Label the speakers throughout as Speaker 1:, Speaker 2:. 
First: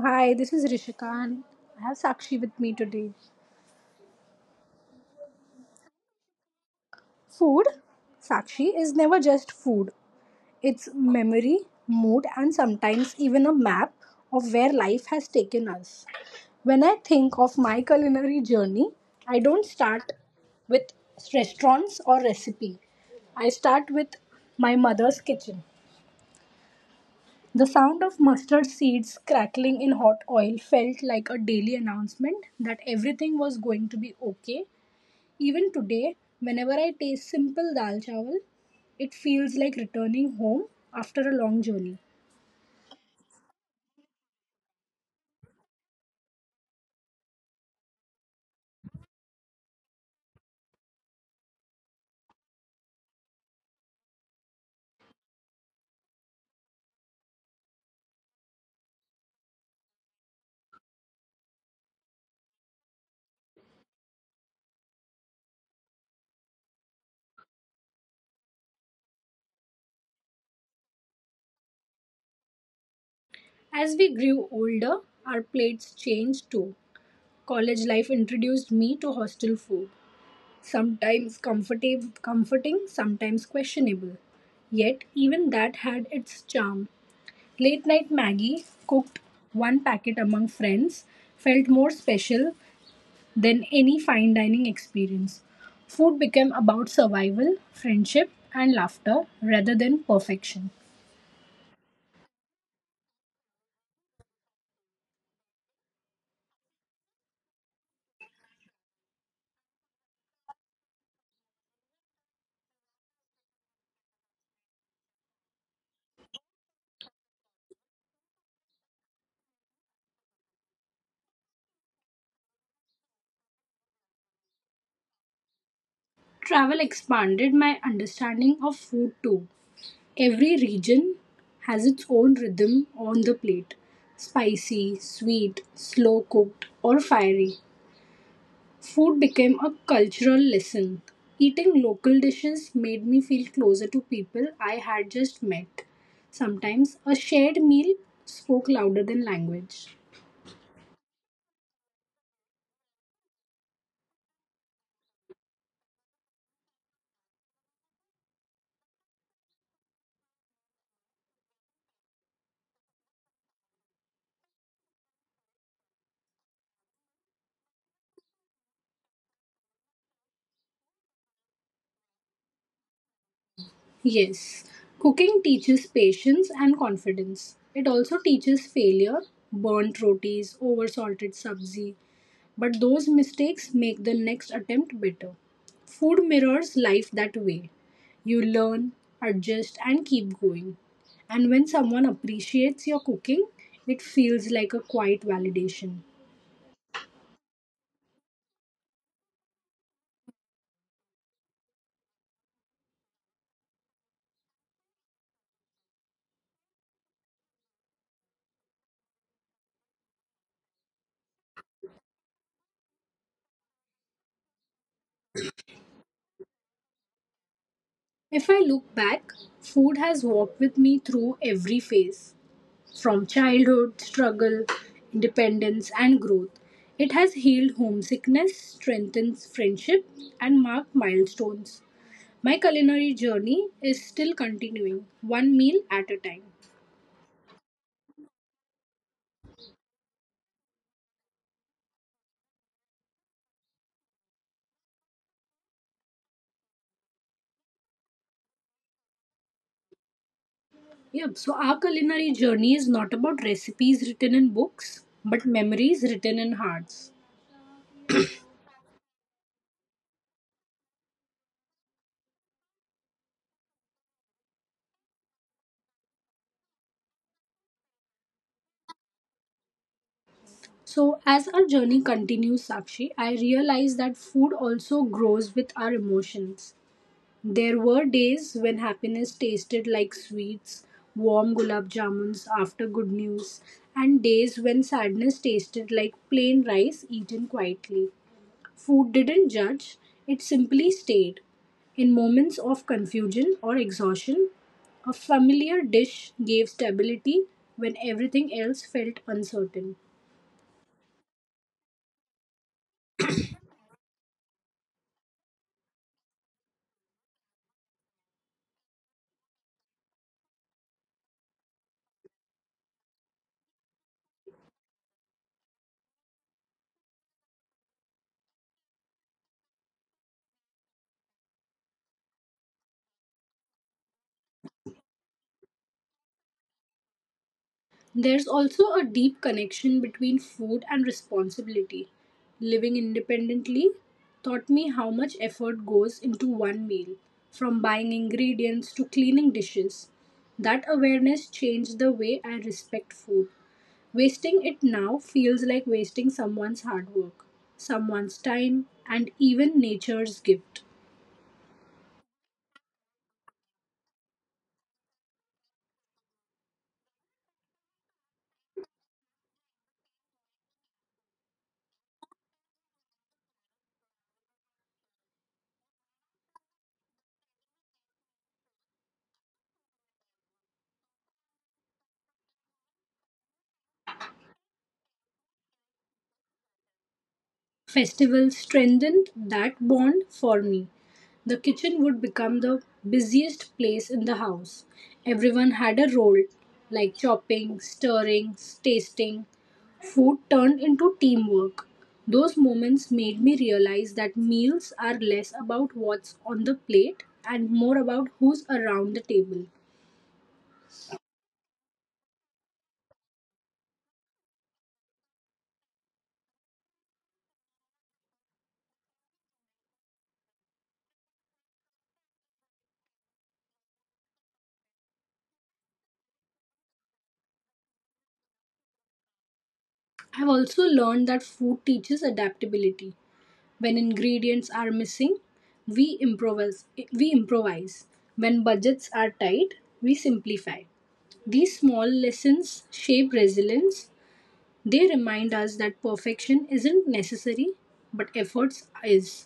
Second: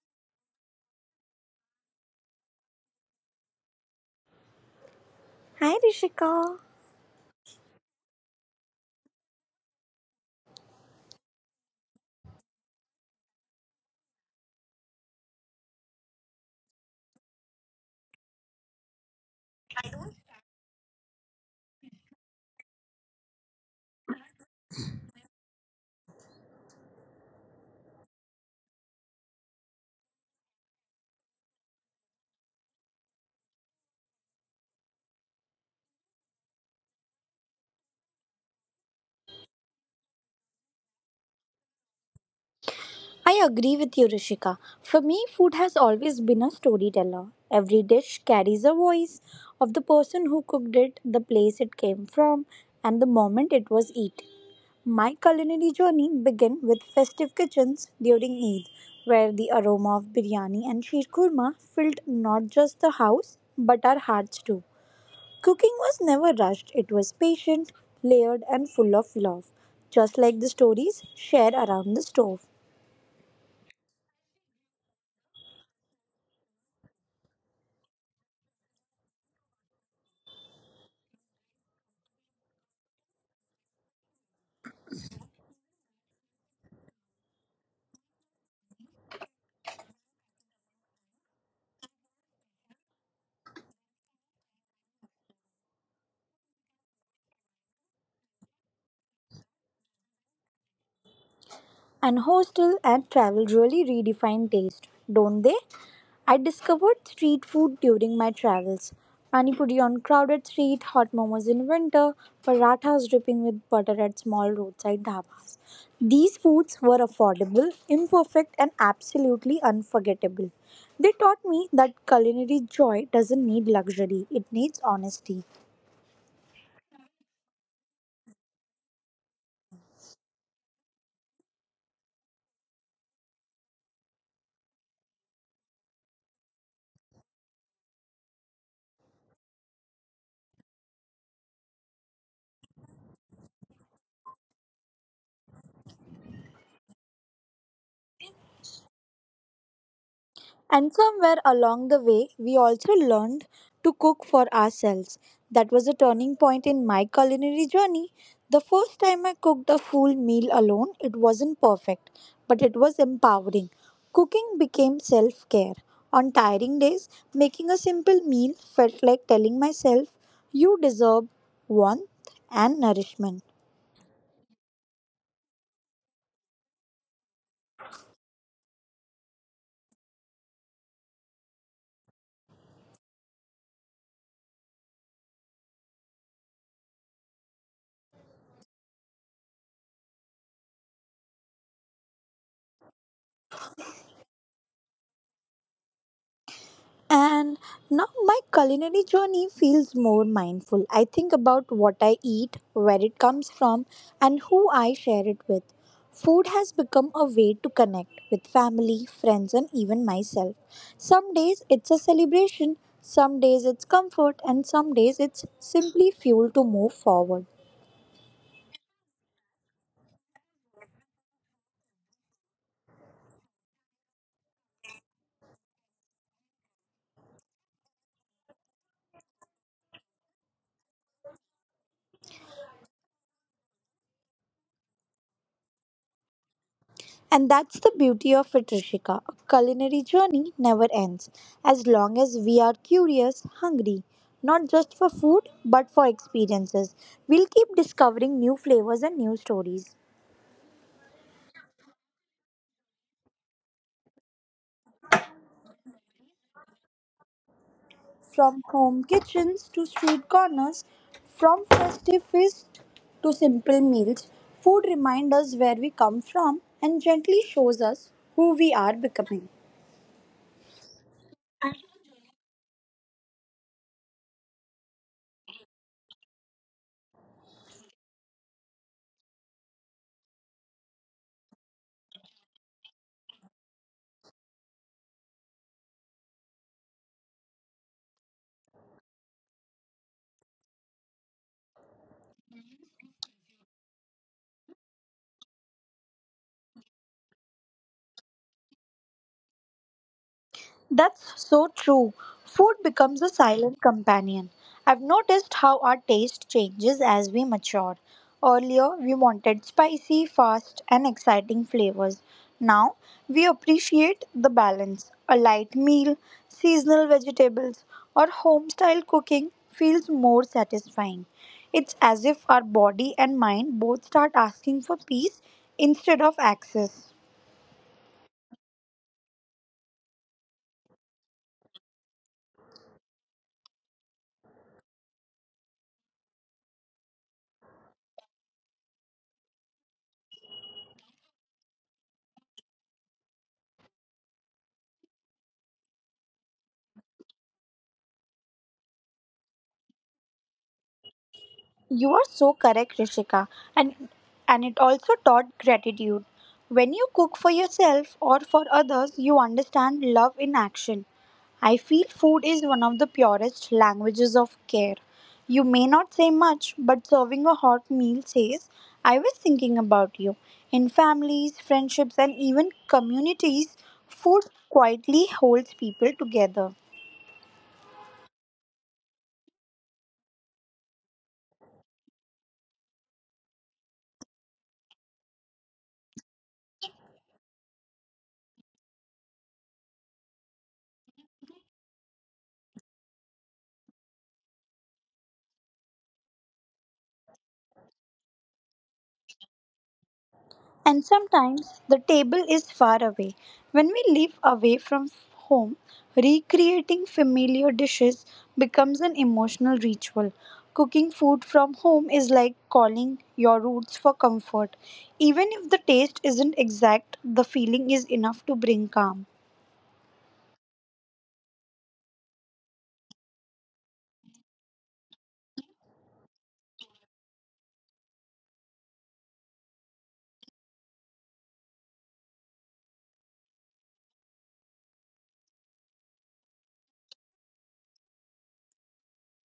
Speaker 1: hi, this is Rishika and I have Sakshi with me today.
Speaker 2: Hi, Rishika.
Speaker 1: Food, Sakshi, is never just food, it's memory, mood, and sometimes even a map of where life has taken us. When I think of my culinary journey, I don't start with restaurants or recipe, I start with my mother's kitchen. The sound of mustard seeds crackling in hot oil felt like a daily announcement that everything was going to be okay. Even today, whenever I taste simple dal chawal, it feels like returning home after a long journey.
Speaker 2: I agree with you, Rishika. For me, food has always been a storyteller. Every dish carries a voice of the person who cooked it, the place it came from, and the moment it was eaten. My culinary journey began with festive kitchens during Eid, where the aroma of biryani and sheer kurma filled not just the house but our hearts too. Cooking was never rushed, it was patient, layered, and full of love, just like the stories shared around the stove.
Speaker 1: As we grew older, our plates changed too. College life introduced me to hostel food, sometimes comforting, sometimes questionable. Yet, even that had its charm. Late night Maggie, cooked one packet among friends, felt more special than any fine dining experience. Food became about survival, friendship, and laughter rather than perfection.
Speaker 2: And hostel and travel really redefine taste, don't they? I discovered street food during my travels. Panipuri on crowded street, hot momos in winter, parathas dripping with butter at small roadside dhabas. These foods were affordable, imperfect, and absolutely unforgettable. They taught me that culinary joy doesn't need luxury, it needs honesty.
Speaker 1: Travel expanded my understanding of food too. Every region has its own rhythm on the plate, spicy, sweet, slow cooked, or fiery. Food became a cultural lesson. Eating local dishes made me feel closer to people I had just met. Sometimes a shared meal spoke louder than language.
Speaker 2: And somewhere along the way, we also learned to cook for ourselves. That was a turning point in my culinary journey. The first time I cooked a full meal alone, it wasn't perfect, but it was empowering. Cooking became self care. On tiring days, making a simple meal felt like telling myself, you deserve warmth and nourishment.
Speaker 1: Yes, cooking teaches patience and confidence. It also teaches failure, burnt rotis, over salted sabzi, but those mistakes make the next attempt better. Food mirrors life that way. You learn, adjust, and keep going. And when someone appreciates your cooking, it feels like a quiet validation.
Speaker 2: And now my culinary journey feels more mindful. I think about what I eat, where it comes from, and who I share it with. Food has become a way to connect with family, friends, and even myself. Some days it's a celebration, some days it's comfort, and some days it's simply fuel to move forward.
Speaker 1: If I look back, food has walked with me through every phase, from childhood, struggle, independence, and growth. It has healed homesickness, strengthened friendship, and marked milestones. My culinary journey is still continuing, one meal at a time.
Speaker 2: And that's the beauty of it, Rishika. A culinary journey never ends as long as we are curious, hungry, not just for food but for experiences. We'll keep discovering new flavors and new stories.
Speaker 1: Yep, so our culinary journey is not about recipes written in books, but memories written in hearts.
Speaker 2: From home kitchens to street corners, from festive feast to simple meals, food reminds us where we come from and gently shows us who we are becoming.
Speaker 1: So, as our journey continues, Sakshi, I realize that food also grows with our emotions. There were days when happiness tasted like sweets, warm gulab jamuns after good news, and days when sadness tasted like plain rice eaten quietly. Food didn't judge, it simply stayed. In moments of confusion or exhaustion, a familiar dish gave stability when everything else felt uncertain.
Speaker 2: That's so true. Food becomes a silent companion. I've noticed how our taste changes as we mature. Earlier, we wanted spicy, fast, and exciting flavors. Now, we appreciate the balance. A light meal, seasonal vegetables, or home style cooking feels more satisfying. It's as if our body and mind both start asking for peace instead of access.
Speaker 1: There's also a deep connection between food and responsibility. Living independently taught me how much effort goes into one meal, from buying ingredients to cleaning dishes. That awareness changed the way I respect food. Wasting it now feels like wasting someone's hard work, someone's time, and even nature's gift.
Speaker 2: You are so correct, Rishika, and and it also taught gratitude. When you cook for yourself or for others, you understand love in action. I feel food is one of the purest languages of care. You may not say much, but serving a hot meal says, I was thinking about you. In families, friendships, and even communities, food quietly holds people together.
Speaker 1: Festivals strengthened that bond for me. The kitchen would become the busiest place in the house. Everyone had a role, like chopping, stirring, tasting. Food turned into teamwork. Those moments made me realize that meals are less about what's on the plate and more about who's around the table.
Speaker 2: And sometimes the table is far away. When we live away from home, recreating familiar dishes becomes an emotional ritual. Cooking food from home is like calling your roots for comfort. Even if the taste isn't exact, the feeling is enough to bring calm.
Speaker 1: I've also learned that food teaches adaptability. When ingredients are missing, we improvise. we improvise. When budgets are tight, we simplify. These small lessons shape resilience. They remind us that perfection isn't necessary, but efforts is.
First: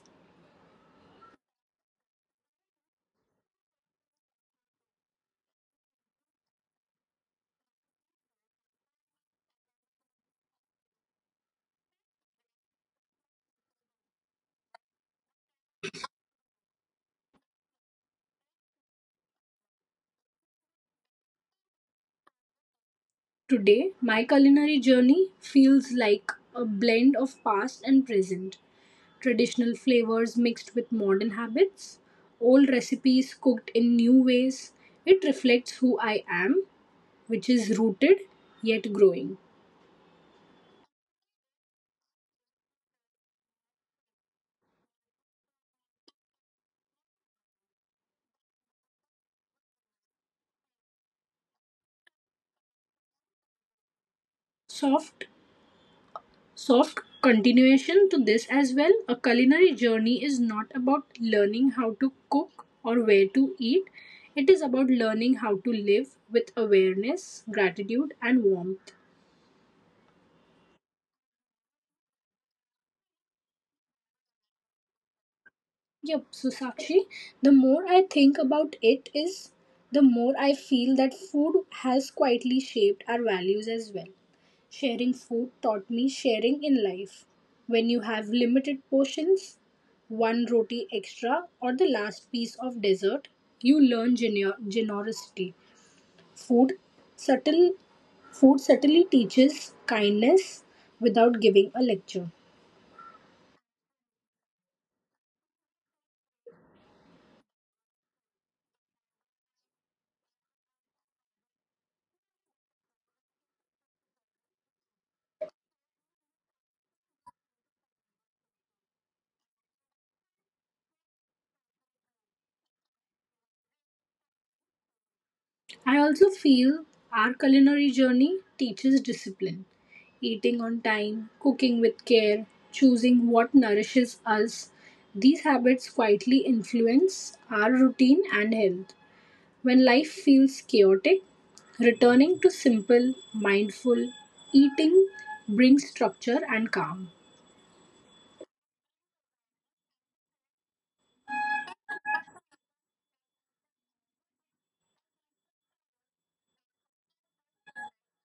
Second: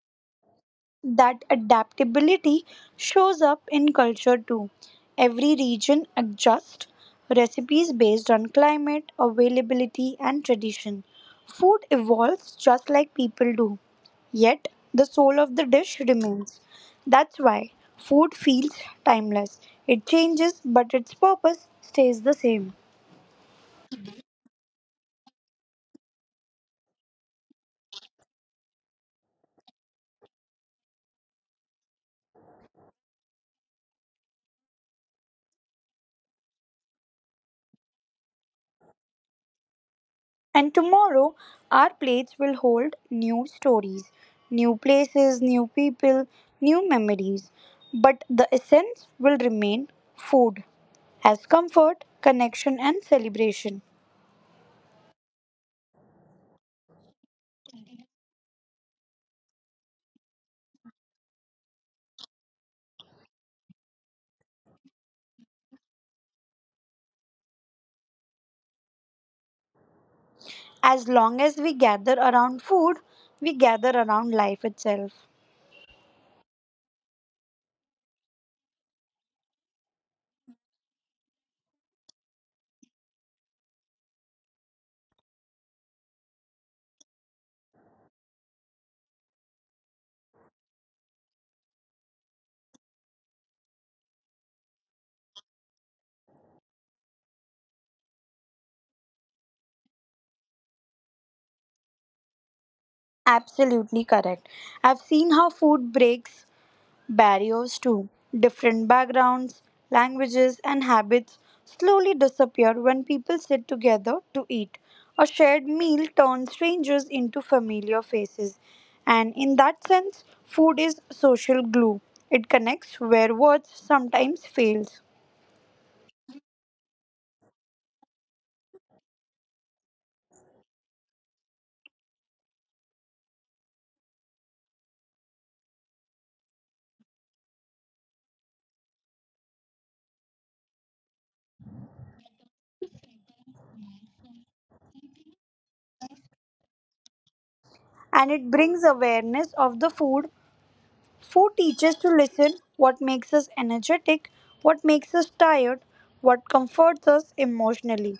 Speaker 2: That adaptability shows up in culture too. Every region adjusts recipes based on climate, availability, and tradition. Food evolves just like people do, yet the soul of the dish remains. That's why food feels timeless. It changes, but its purpose stays the same.
Speaker 1: Today, my culinary journey feels like a blend of past and present, traditional flavors mixed with modern habits, old recipes cooked in new ways. It reflects who I am, which is rooted yet growing.
Speaker 2: And tomorrow, our plates will hold new stories, new places, new people, new memories. But the essence will remain food as comfort, connection, and celebration.
Speaker 1: Soft, soft continuation to this as well. A culinary journey is not about learning how to cook or where to eat, it is about learning how to live with awareness, gratitude, and warmth.
Speaker 2: As long as we gather around food, we gather around life itself.
Speaker 1: Yep, so Sakshi, the more I think about it is the more I feel that food has quietly shaped our values as well. Sharing food taught me sharing in life. When you have limited portions, one roti extra or the last piece of dessert, you learn generosity. Food subtle Food subtly teaches kindness without giving a lecture.
Speaker 2: Absolutely correct. I've seen how food breaks barriers too. Different backgrounds, languages, and habits slowly disappear when people sit together to eat. A shared meal turns strangers into familiar faces. And in that sense, food is social glue. It connects where words sometimes fails.
Speaker 1: I also feel our culinary journey teaches discipline. Eating on time, cooking with care, choosing what nourishes us, these habits quietly influence our routine and health. When life feels chaotic, returning to simple, mindful eating brings structure and calm.
Speaker 2: And it brings awareness of the food for teachers to listen what makes us energetic, what makes us tired, what comforts us emotionally.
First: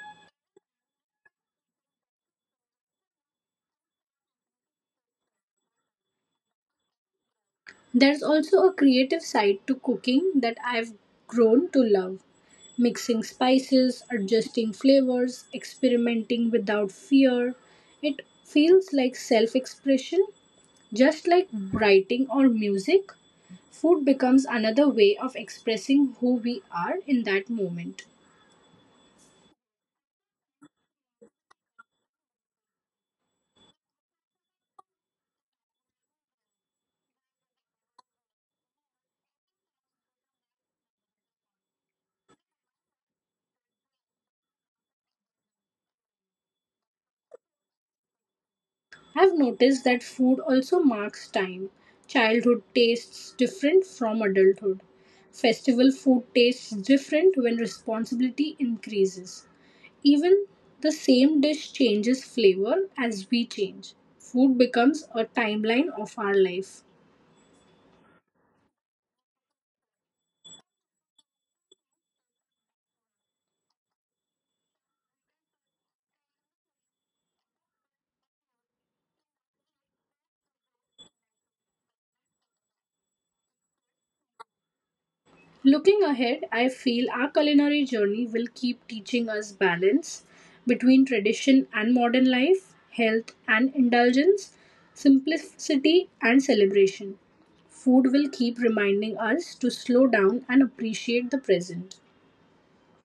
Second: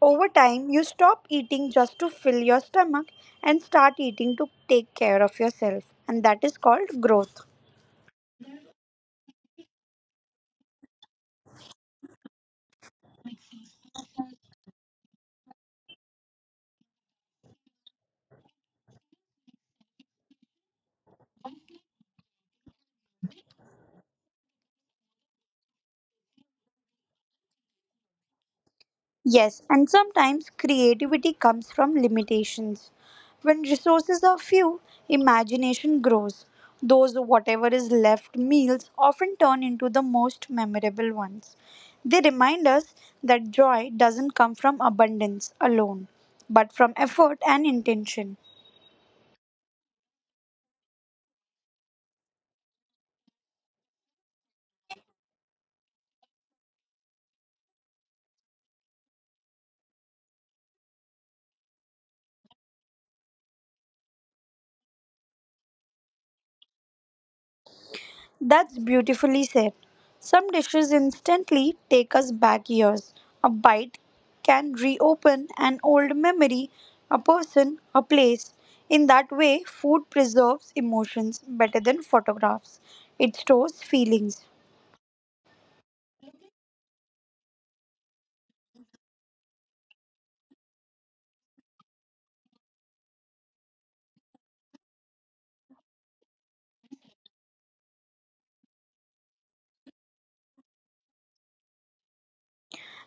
Speaker 2: Over time, you stop eating just to fill your stomach and start eating to take care of yourself, and that is called growth.
Speaker 1: There's also a creative side to cooking that I've grown to love. Mixing spices, adjusting flavors, experimenting without fear. It feels like self expression, just like writing or music. Food becomes another way of expressing who we are in that moment.
Speaker 2: Yes, and sometimes creativity comes from limitations. When resources are few, imagination grows. Those whatever is left meals often turn into the most memorable ones. They remind us that joy doesn't come from abundance alone, but from effort and intention.
Speaker 1: I've noticed that food also marks time. Childhood tastes different from adulthood. Festival food tastes different when responsibility increases. Even the same dish changes flavor as we change. Food becomes a timeline of our life.
Speaker 2: That's beautifully said. Some dishes instantly take us back years. A bite can reopen an old memory, a person, a place. In that way, food preserves emotions better than photographs. It stores feelings.
Speaker 1: Looking ahead, I feel our culinary journey will keep teaching us balance between tradition and modern life, health and indulgence, simplicity and celebration. Food will keep reminding us to slow down and appreciate the present.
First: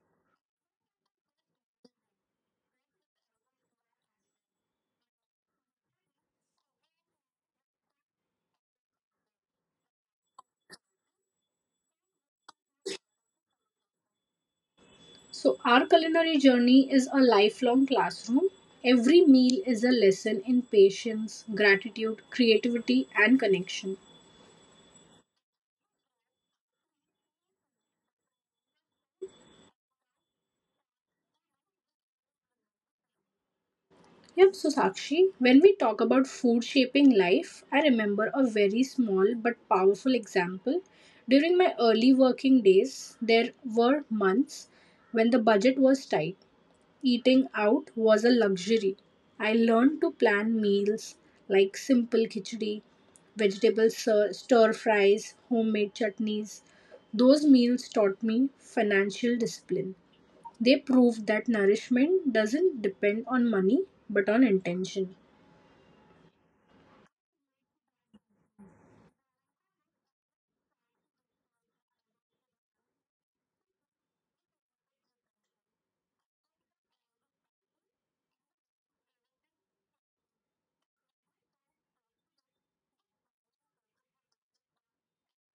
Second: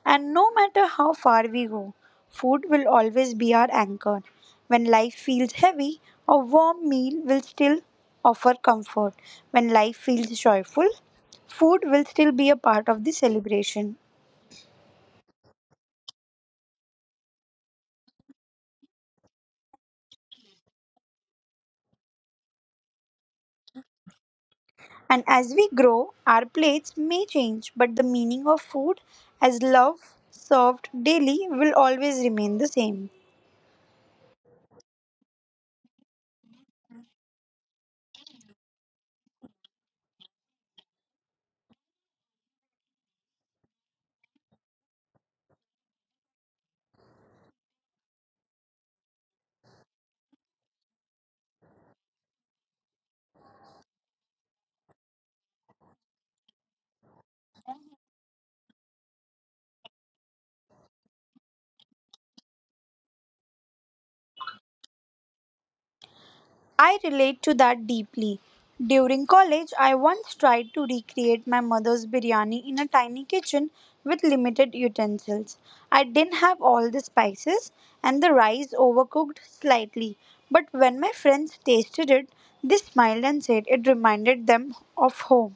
Speaker 2: And no matter how far we go, food will always be our anchor. When life feels heavy, a warm meal will still offer comfort. When life feels joyful, food will still be a part of the celebration.
Speaker 1: So, our culinary journey is a lifelong classroom. Every meal is a lesson in patience, gratitude, creativity, and connection.
Speaker 2: And as we grow, our plates may change, but the meaning of food as love served daily will always remain the same.
Speaker 1: Yep, so Sakshi, when we talk about food shaping life, I remember a very small but powerful example. During my early working days, there were months when the budget was tight. Eating out was a luxury. I learned to plan meals like simple khichdi, vegetable stir fries, homemade chutneys. Those meals taught me financial discipline. They proved that nourishment doesn't depend on money but on intention.
Speaker 2: I relate to that deeply. During college, I once tried to recreate my mother's biryani in a tiny kitchen with limited utensils. I didn't have all the spices and the rice overcooked slightly, but when my friends tasted it, they smiled and said it reminded them of home.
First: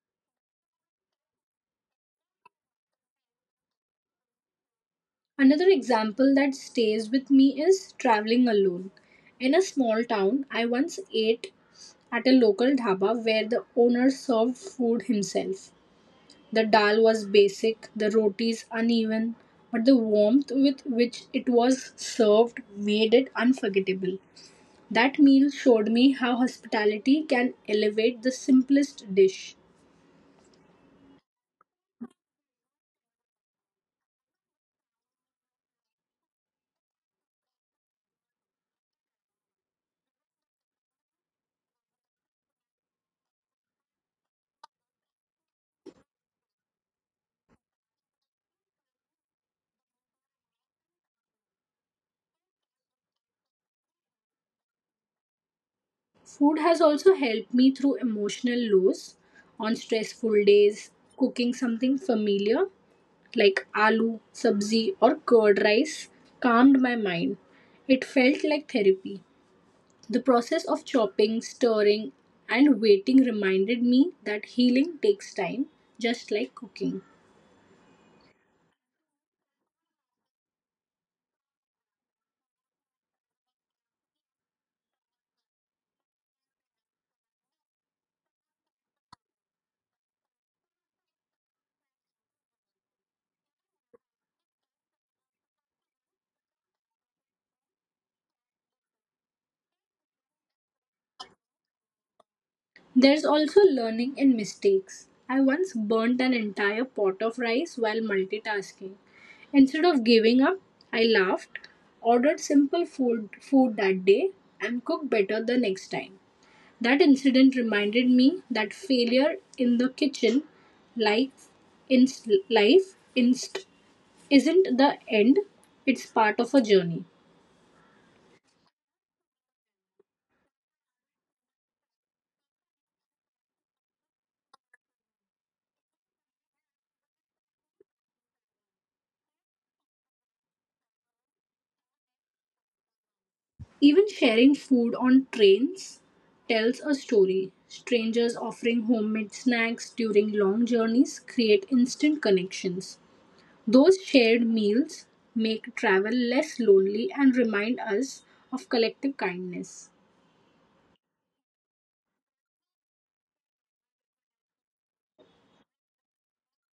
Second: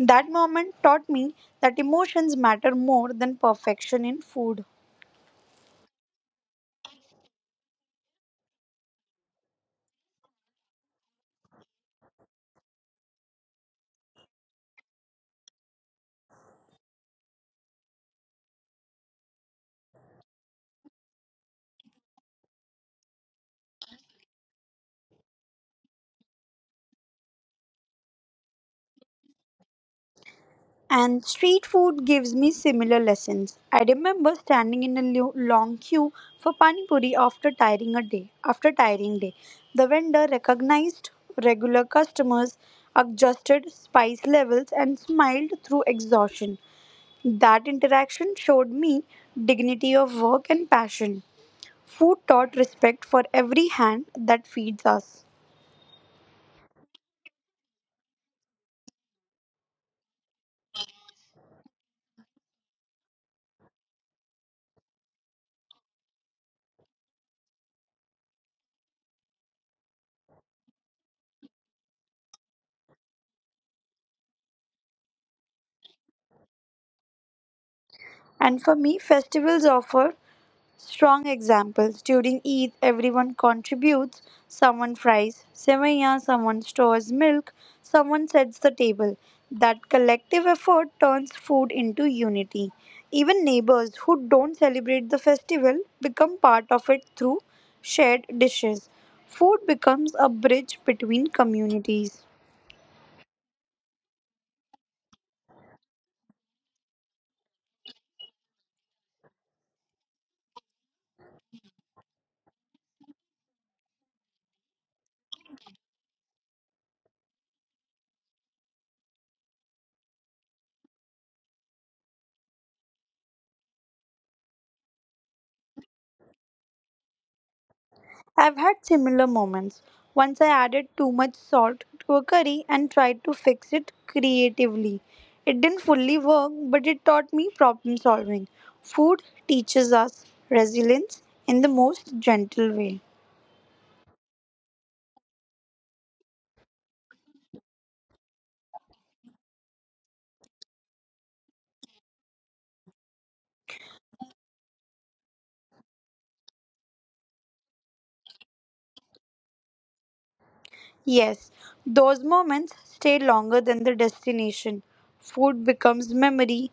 Speaker 2: That moment taught me that emotions matter more than perfection in food.
Speaker 1: Another example that stays with me is traveling alone. In a small town, I once ate at a local dhaba where the owner served food himself. The dal was basic, the rotis uneven, but the warmth with which it was served made it unforgettable. That meal showed me how hospitality can elevate the simplest dish.
Speaker 2: And street food gives me similar lessons. I remember standing in a long queue for pani puri after tiring a day. After tiring day, the vendor recognized regular customers, adjusted spice levels, and smiled through exhaustion. That interaction showed me dignity of work and passion. Food taught respect for every hand that feeds us.
Speaker 1: Food has also helped me through emotional lows on stressful days. Cooking something familiar like aloo, sabzi, or curd rice calmed my mind. It felt like therapy. The process of chopping, stirring, and waiting reminded me that healing takes time, just like cooking.
Speaker 2: And for me, festivals offer strong examples. During Eid, everyone contributes. Someone fries semaya, someone stores milk, someone sets the table. That collective effort turns food into unity. Even neighbors who don't celebrate the festival become part of it through shared dishes. Food becomes a bridge between communities.
Speaker 1: There's also learning in mistakes. I once burnt an entire pot of rice while multitasking. Instead of giving up, I laughed, ordered simple food that day, and cooked better the next time. That incident reminded me that failure in the kitchen, like in life, isn't the end, it's part of a journey.
Speaker 2: I've had similar moments. Once I added too much salt to a curry and tried to fix it creatively. It didn't fully work, but it taught me problem solving. Food teaches us resilience in the most gentle way.
Speaker 1: Even sharing food on trains tells a story. Strangers offering homemade snacks during long journeys create instant connections. Those shared meals make travel less lonely and remind us of collective kindness.
Speaker 2: Yes, those moments stay longer than the destination. Food becomes memory.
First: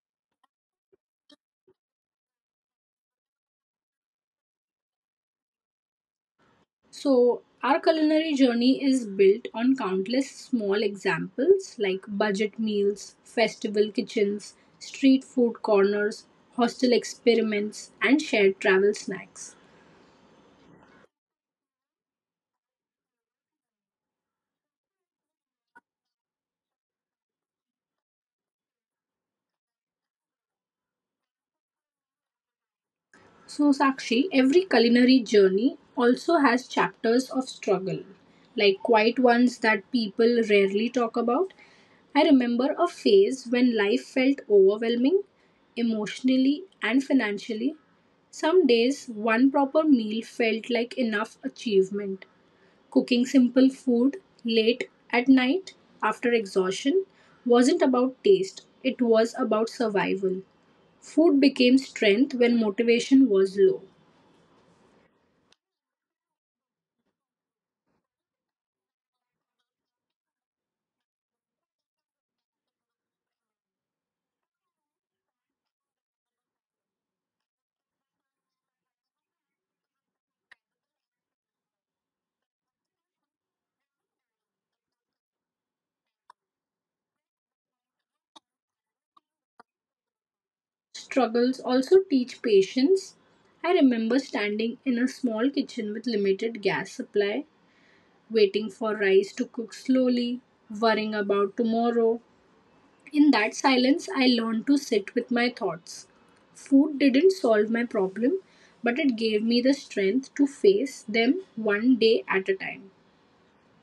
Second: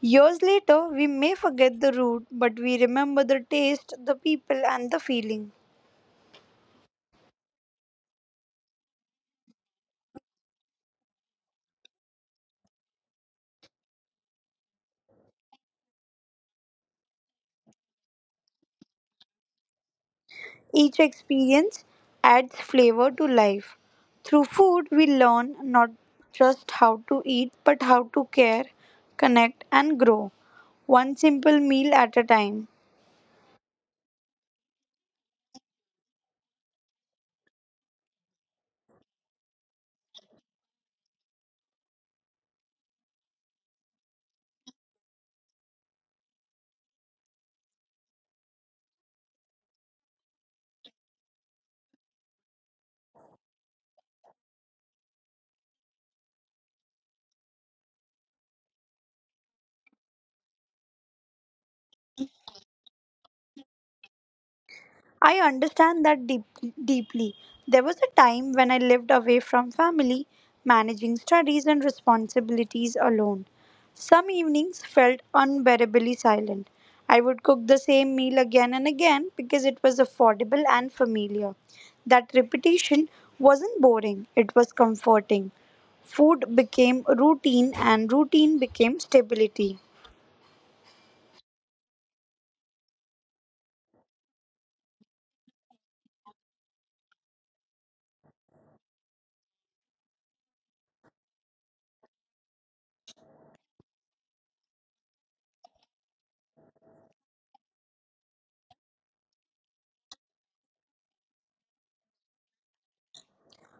Speaker 2: Years later, we may forget the route, but we remember the taste, the people, and the feeling.
Speaker 1: So, our culinary journey is built on countless small examples like budget meals, festival kitchens, street food corners, hostel experiments, and shared travel snacks.
Speaker 2: Each experience adds flavor to life. Through food, we learn not just how to eat, but how to care, connect, and grow, one simple meal at a time.
Speaker 1: So, Sakshi, every culinary journey also has chapters of struggle, like quiet ones that people rarely talk about. I remember a phase when life felt overwhelming, emotionally and financially. Some days, one proper meal felt like enough achievement. Cooking simple food late at night after exhaustion wasn't about taste, it was about survival. Food became strength when motivation was low.
Speaker 2: I understand that deeply. There was a time when I lived away from family, managing studies and responsibilities alone. Some evenings felt unbearably silent. I would cook the same meal again and again because it was affordable and familiar. That repetition wasn't boring, it was comforting. Food became routine, and routine became stability.
Speaker 1: Struggles also teach patience. I remember standing in a small kitchen with limited gas supply, waiting for rice to cook slowly, worrying about tomorrow. In that silence, I learned to sit with my thoughts. Food didn't solve my problem, but it gave me the strength to face them one day at a time.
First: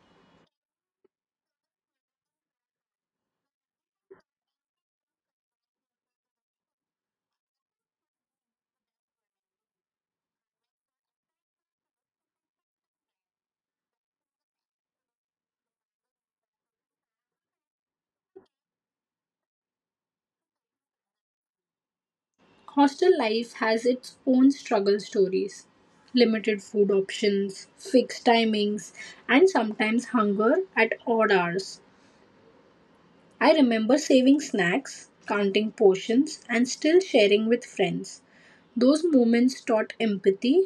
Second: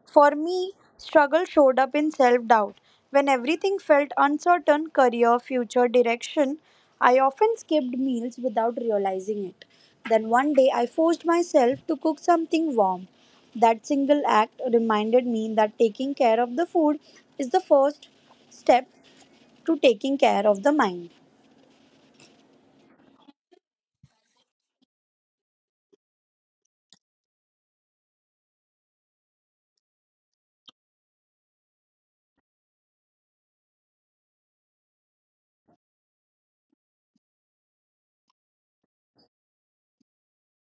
Speaker 2: For me, struggle showed up in self doubt. When everything felt uncertain career, future, direction I often skipped meals without realizing it. Then one day I forced myself to cook something warm. That single act reminded me that taking care of the food is the first step to taking care of the mind.
Speaker 1: Hostel life has its own struggle stories, limited food options, fixed timings, and sometimes hunger at odd hours. I remember saving snacks, counting portions, and still sharing with friends. Those moments taught empathy.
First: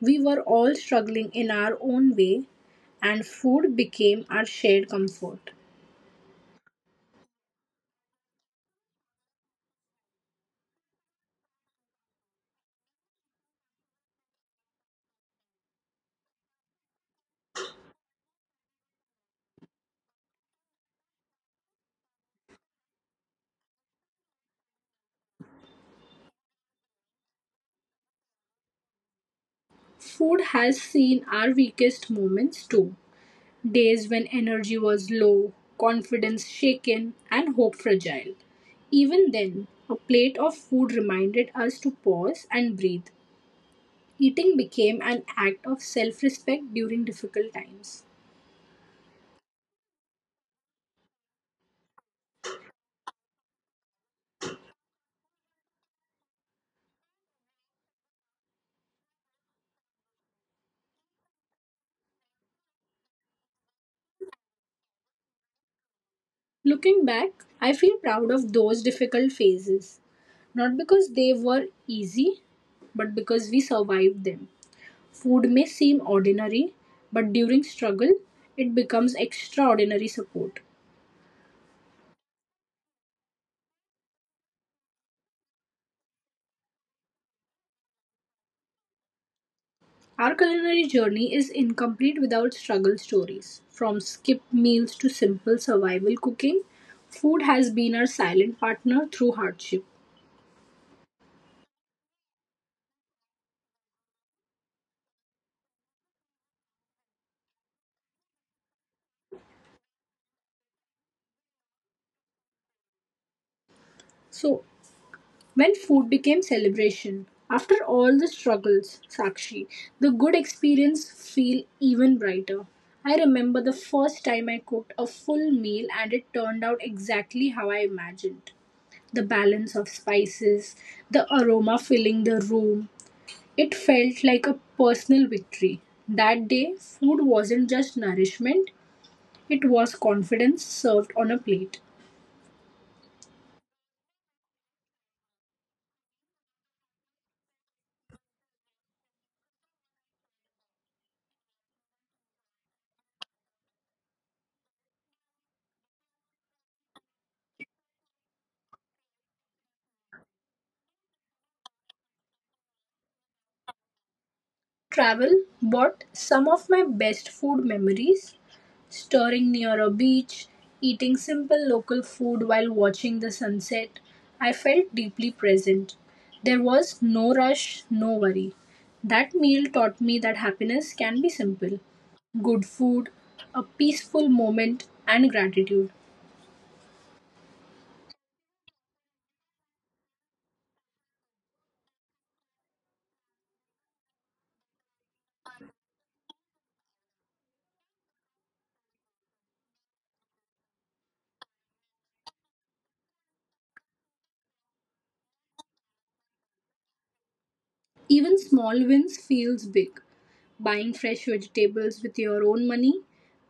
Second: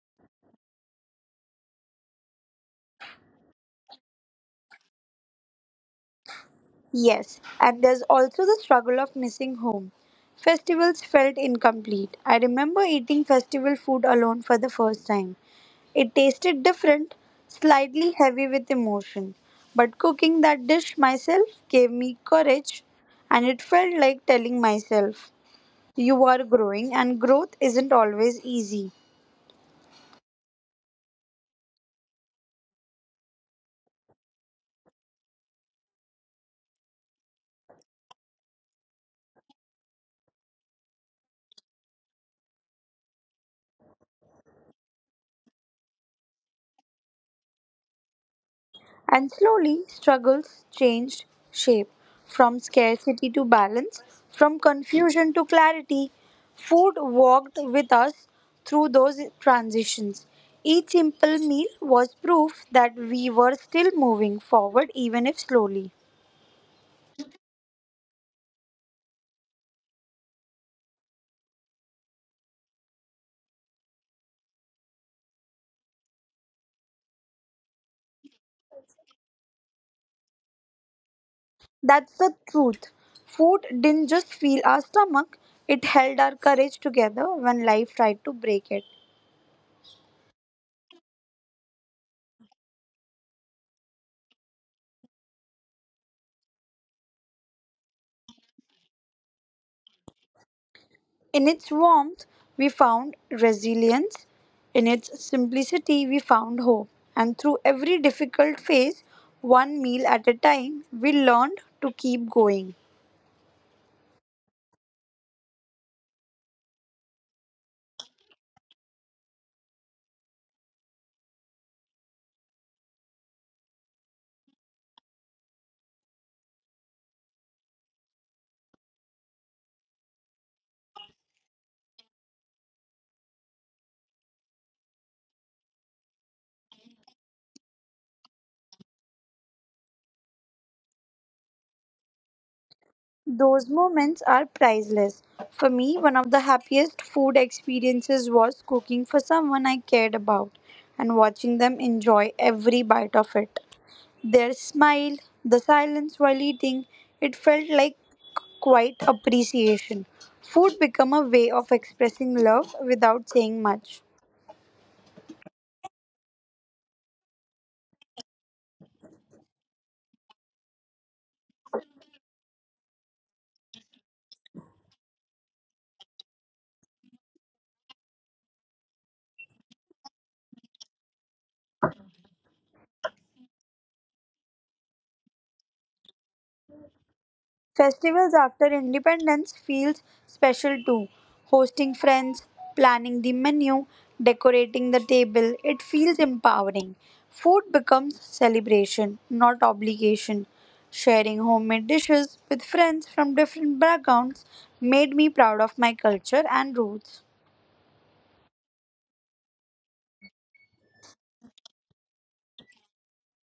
Speaker 1: We were all struggling in our own way, and food became our shared comfort.
Speaker 2: Yes, and there's also the struggle of missing home. Festivals felt incomplete. I remember eating festival food alone for the first time. It tasted different, slightly heavy with emotion. But cooking that dish myself gave me courage, and it felt like telling myself, you are growing, and growth isn't always easy.
Speaker 1: Food has seen our weakest moments too. Days when energy was low, confidence shaken, and hope fragile. Even then, a plate of food reminded us to pause and breathe. Eating became an act of self respect during difficult times.
Speaker 2: And slowly, struggles changed shape from scarcity to balance, from confusion to clarity. Food walked with us through those transitions. Each simple meal was proof that we were still moving forward, even if slowly.
Speaker 1: Looking back, I feel proud of those difficult phases, not because they were easy, but because we survived them. Food may seem ordinary, but during struggle, it becomes extraordinary support.
Speaker 2: That's the truth. Food didn't just fill our stomach, it held our courage together when life tried to break it.
Speaker 1: Our culinary journey is incomplete without struggle stories. From skipped meals to simple survival cooking, food has been our silent partner through hardship.
Speaker 2: In its warmth, we found resilience. In its simplicity, we found hope. And through every difficult phase, one meal at a time, we learned to keep going.
Speaker 1: So, when food became celebration, after all the struggles, Sakshi, the good experience feel even brighter. I remember the first time I cooked a full meal and it turned out exactly how I imagined, the balance of spices, the aroma filling the room, it felt like a personal victory. That day, food wasn't just nourishment, it was confidence served on a plate.
Speaker 2: Those moments are priceless. For me, one of the happiest food experiences was cooking for someone I cared about and watching them enjoy every bite of it. Their smile, the silence while eating, it felt like quite appreciation. Food became a way of expressing love without saying much.
Speaker 1: Travel brought some of my best food memories, stirring near a beach, eating simple local food while watching the sunset, I felt deeply present. There was no rush, no worry. That meal taught me that happiness can be simple, good food, a peaceful moment, and gratitude.
Speaker 2: Festivals after independence feels special too. Hosting friends, planning the menu, decorating the table, it feels empowering. Food becomes celebration, not obligation. Sharing homemade dishes with friends from different backgrounds made me proud of my culture and roots.
Speaker 1: Even small wins feels big. Buying fresh vegetables with your own money,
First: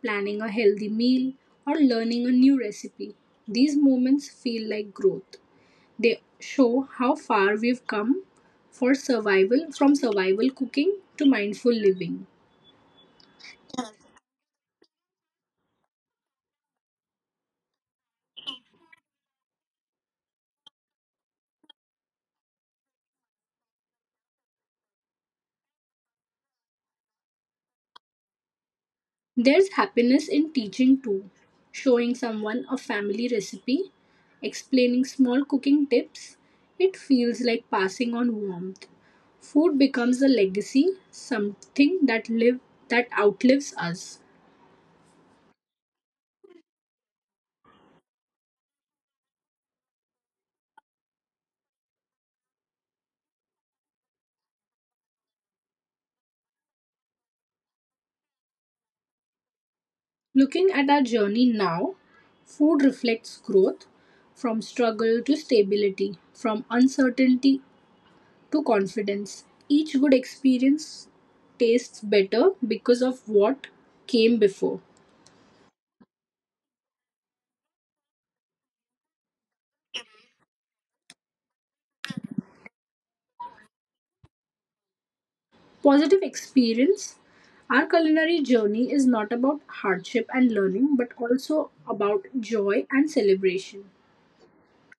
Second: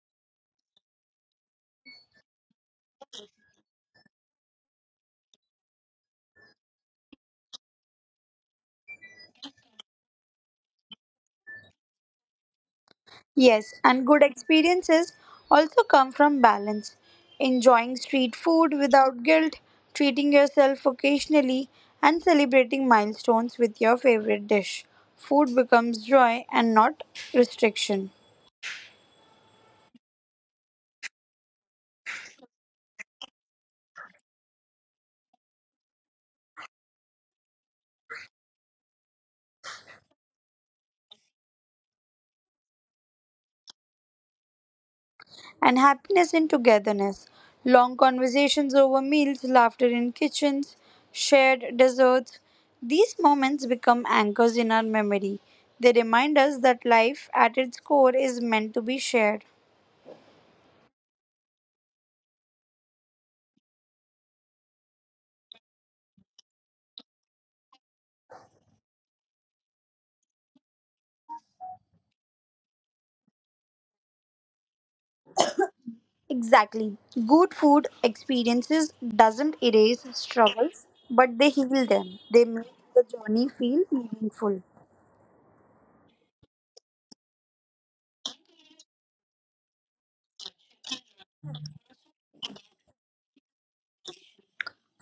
Speaker 1: planning a healthy meal, or learning a new recipe. These moments feel like growth. They show how far we've come for survival, from survival cooking to mindful living.
Speaker 2: Yes, and good experiences also come from balance. Enjoying street food without guilt, treating yourself occasionally, and celebrating milestones with your favorite dish. Food becomes joy and not restriction.
Speaker 1: There's happiness in teaching too, showing someone a family recipe, explaining small cooking tips. It feels like passing on warmth. Food becomes a legacy, something that live that outlives us.
Speaker 2: And happiness in togetherness. Long conversations over meals, laughter in kitchens, shared desserts. These moments become anchors in our memory. They remind us that life at its core is meant to be shared.
Speaker 1: Looking at our journey now, food reflects growth from struggle to stability, from uncertainty to confidence. Each good experience tastes better because of what came before.
Speaker 2: Exactly. Good food experiences doesn't erase struggles, but they heal them. They make the journey feel meaningful.
Speaker 1: Positive experience. Our culinary journey is not about hardship and learning, but also about joy and celebration.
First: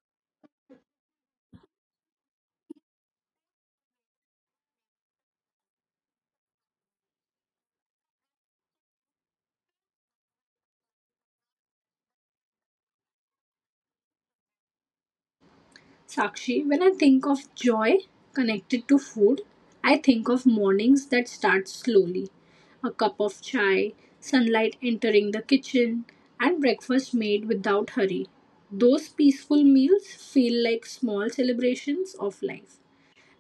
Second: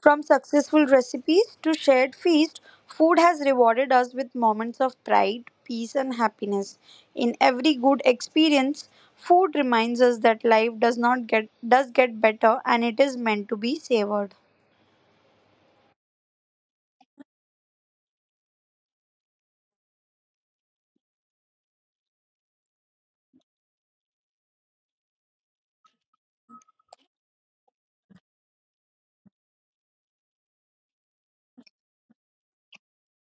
Speaker 2: From successful recipes to shared feast, food has rewarded us with moments of pride, peace and happiness. In every good experience, food reminds us that life does not get does get better and it is meant to be savored.
Speaker 1: Sakshi, when I think of joy connected to food, I think of mornings that start slowly. A cup of chai, sunlight entering the kitchen, and breakfast made without hurry. Those peaceful meals feel like small celebrations of life.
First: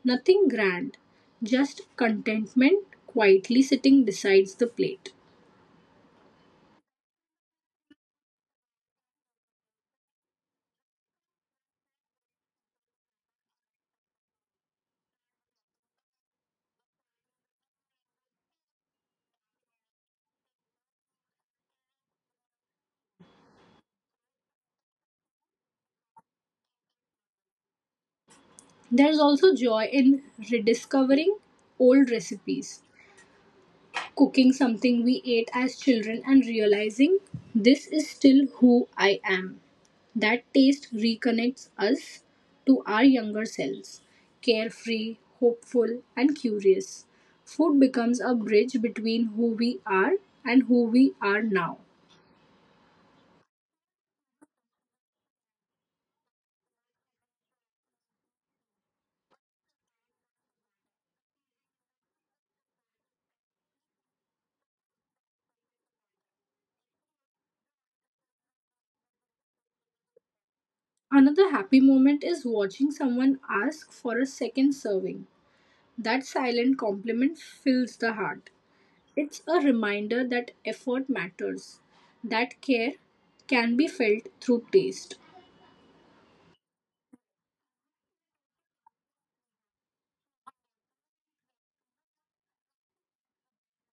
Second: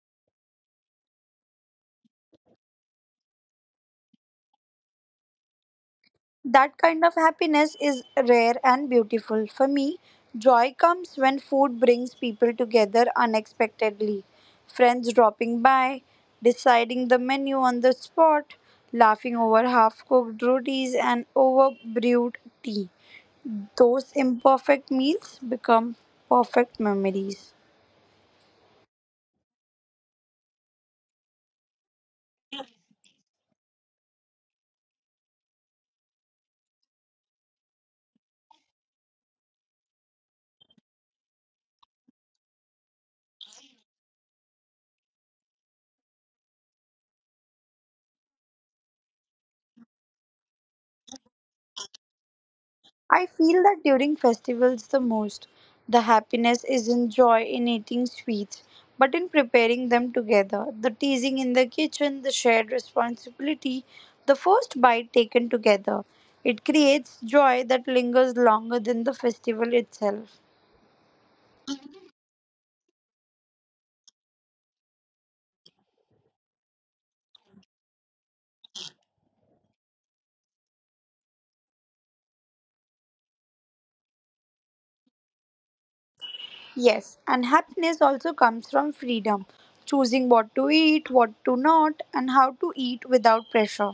Speaker 1: Nothing grand, just contentment quietly sitting besides the plate.
Speaker 2: That kind of happiness is rare and beautiful. For me, joy comes when food brings people together unexpectedly. Friends dropping by, deciding the menu on the spot, laughing over half cooked rotis and over brewed tea. Those imperfect meals become perfect memories.
Speaker 1: There's also joy in rediscovering old recipes, cooking something we ate as children and realizing this is still who I am. That taste reconnects us to our younger selves, carefree, hopeful, and curious. Food becomes a bridge between who we are and who we are now.
Speaker 2: I feel that during festivals the most, the happiness is in joy in eating sweets, but in preparing them together, the teasing in the kitchen, the shared responsibility, the first bite taken together. It creates joy that lingers longer than the festival itself.
Speaker 1: Another happy moment is watching someone ask for a second serving. That silent compliment fills the heart. It's a reminder that effort matters, that care can be felt through taste.
Speaker 2: Yes, and happiness also comes from freedom, choosing what to eat, what to not, and how to eat without pressure.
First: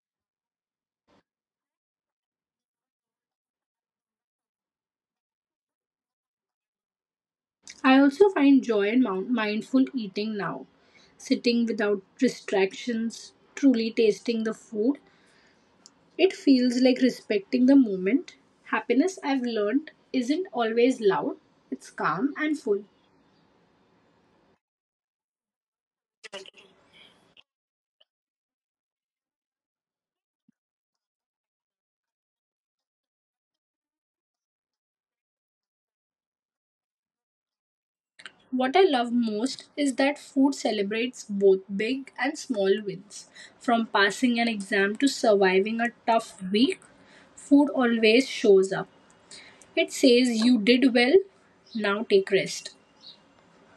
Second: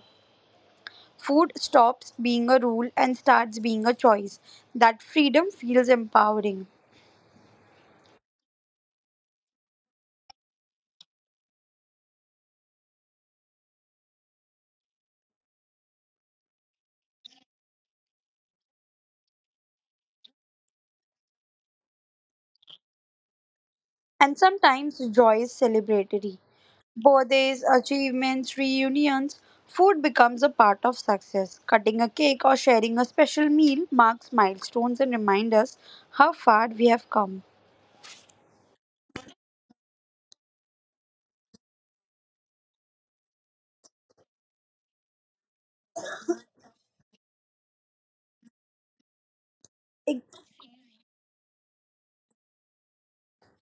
Speaker 2: Food stops being a rule and starts being a choice. That freedom feels empowering.
Speaker 1: I also find joy in mindful eating now. Sitting without distractions, truly tasting the food, it feels like respecting the moment. Happiness, I've learned, isn't always loud, it's calm and full.
Speaker 2: And sometimes joy is celebratory. Birthdays, achievements, reunions, food becomes a part of success. Cutting a cake or sharing a special meal marks milestones and reminds us how far we have come.
Speaker 1: What I love most is that food celebrates both big and small wins. From passing an exam to surviving a tough week, food always shows up. It
Speaker 2: Ex-
Speaker 1: says you did well, now take rest.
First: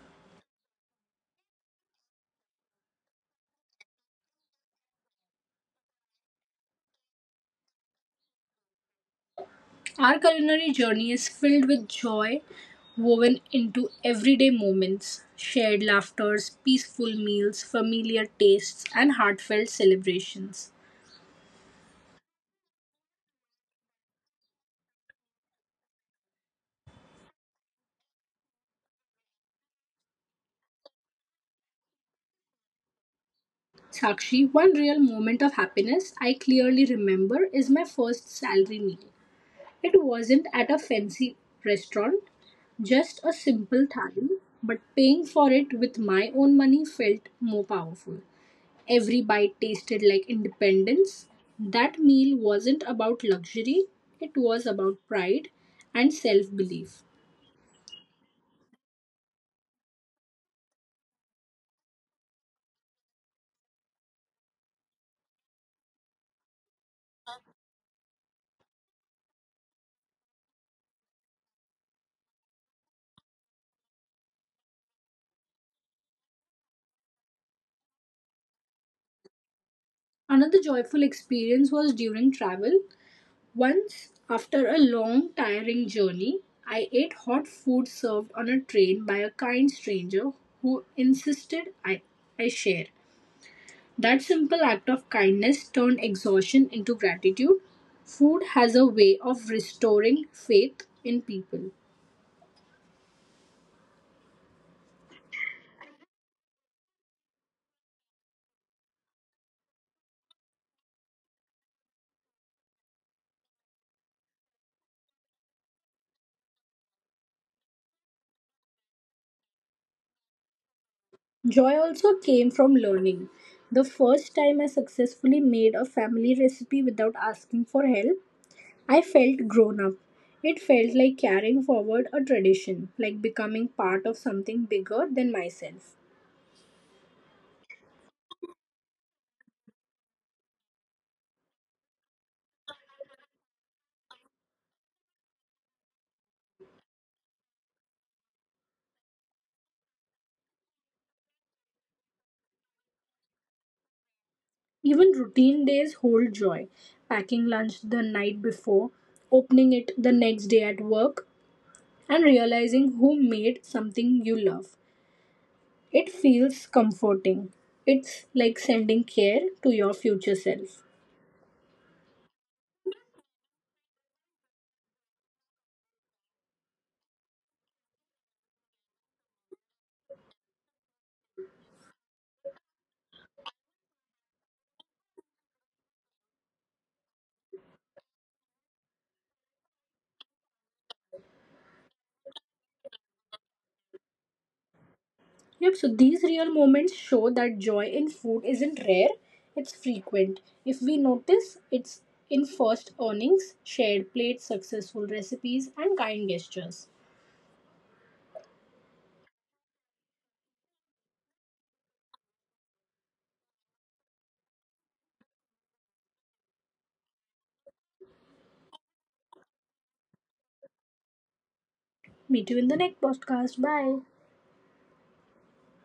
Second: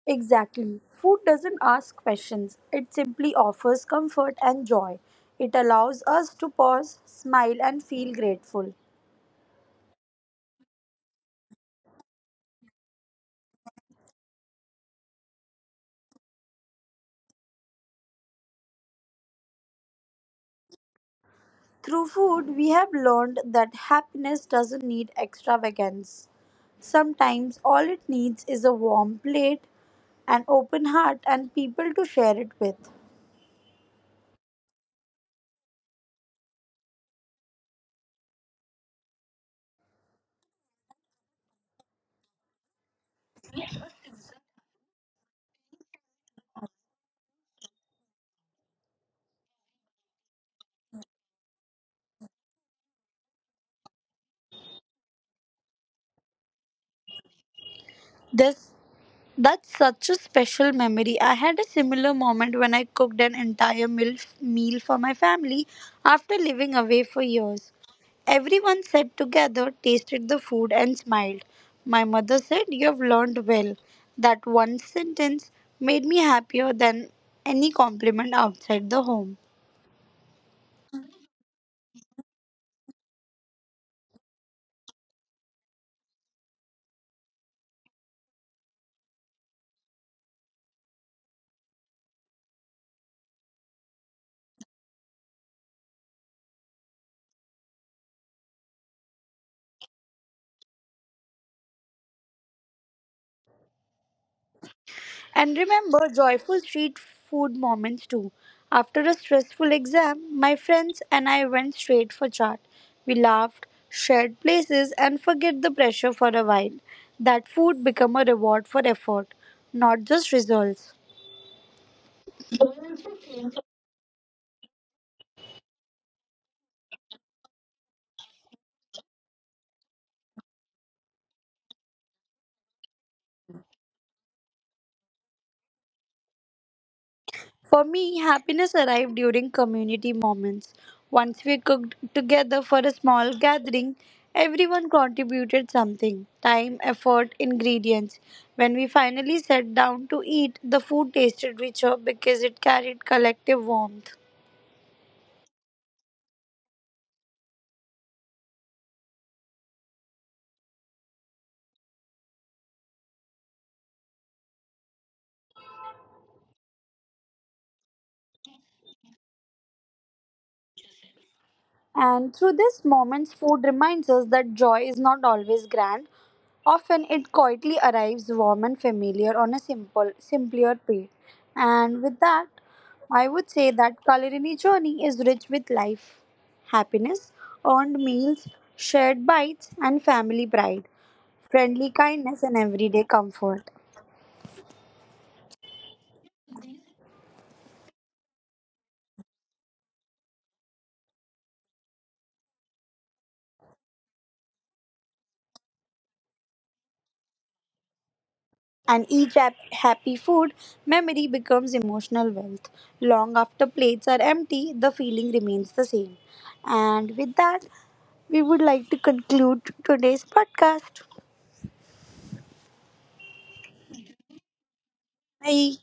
Speaker 2: Exactly. Food doesn't ask questions, it simply offers comfort and joy. It allows us to pause, smile, and feel grateful.
Speaker 1: Our culinary journey is filled with joy woven into everyday moments, shared laughters, peaceful meals, familiar tastes, and heartfelt celebrations.
Speaker 2: Through food, we have learned that happiness doesn't need extravagance. Sometimes all it needs is a warm plate, an open heart, and people to share it with.
Speaker 1: Sakshi, one real moment of happiness I clearly remember is my first salary meal. It wasn't at a fancy restaurant, just a simple thali, but paying for it with my own money felt more powerful. Every bite tasted like independence. That meal wasn't about luxury, it was about pride and self belief.
Speaker 2: This That's such a special memory. I had a similar moment when I cooked an entire meal for my family after living away for years. Everyone sat together, tasted the food, and smiled. My mother said, you have learned well. That one sentence made me happier than any compliment outside the home.
Speaker 1: Another joyful experience was during travel. Once, after a long, tiring journey, I ate hot food served on a train by a kind stranger who insisted I share. That simple act of kindness turned exhaustion into gratitude. Food has a way of restoring faith in people.
Speaker 2: And remember joyful street food moments too. After a stressful exam, my friends and I went straight for chat. We laughed, shared places, and forget the pressure for a while. That food become a reward for effort, not just results.
Speaker 1: Joy also came from learning. The first time I successfully made a family recipe without asking for help, I felt grown up. It felt like carrying forward a tradition, like becoming part of something bigger than myself.
Speaker 2: For me, happiness arrived during community moments. Once we cooked together for a small gathering, everyone contributed something time, effort, ingredients. When we finally sat down to eat, the food tasted richer because it carried collective warmth.
Speaker 1: Even routine days hold joy. Packing lunch the night before, opening it the next day at work, and realizing who made something you love. It feels comforting. It's like sending care to your future self.
Speaker 2: And through these moments, food reminds us that joy is not always grand. Often it quietly arrives warm and familiar on a simpler plate. And with that, I would say that culinary journey is rich with life, happiness, earned meals, shared bites, and family pride, friendly kindness, and everyday comfort.
Speaker 1: Yep, so these real moments show that joy in food isn't rare, it's frequent. If we notice, it's in first earnings, shared plates, successful recipes, and kind gestures.
Speaker 2: And each happy food memory becomes emotional wealth. Long after plates are empty, the feeling remains the same. And with that, we would like to conclude today's podcast.
Speaker 1: Meet you in the next podcast. Bye.
Speaker 2: Bye.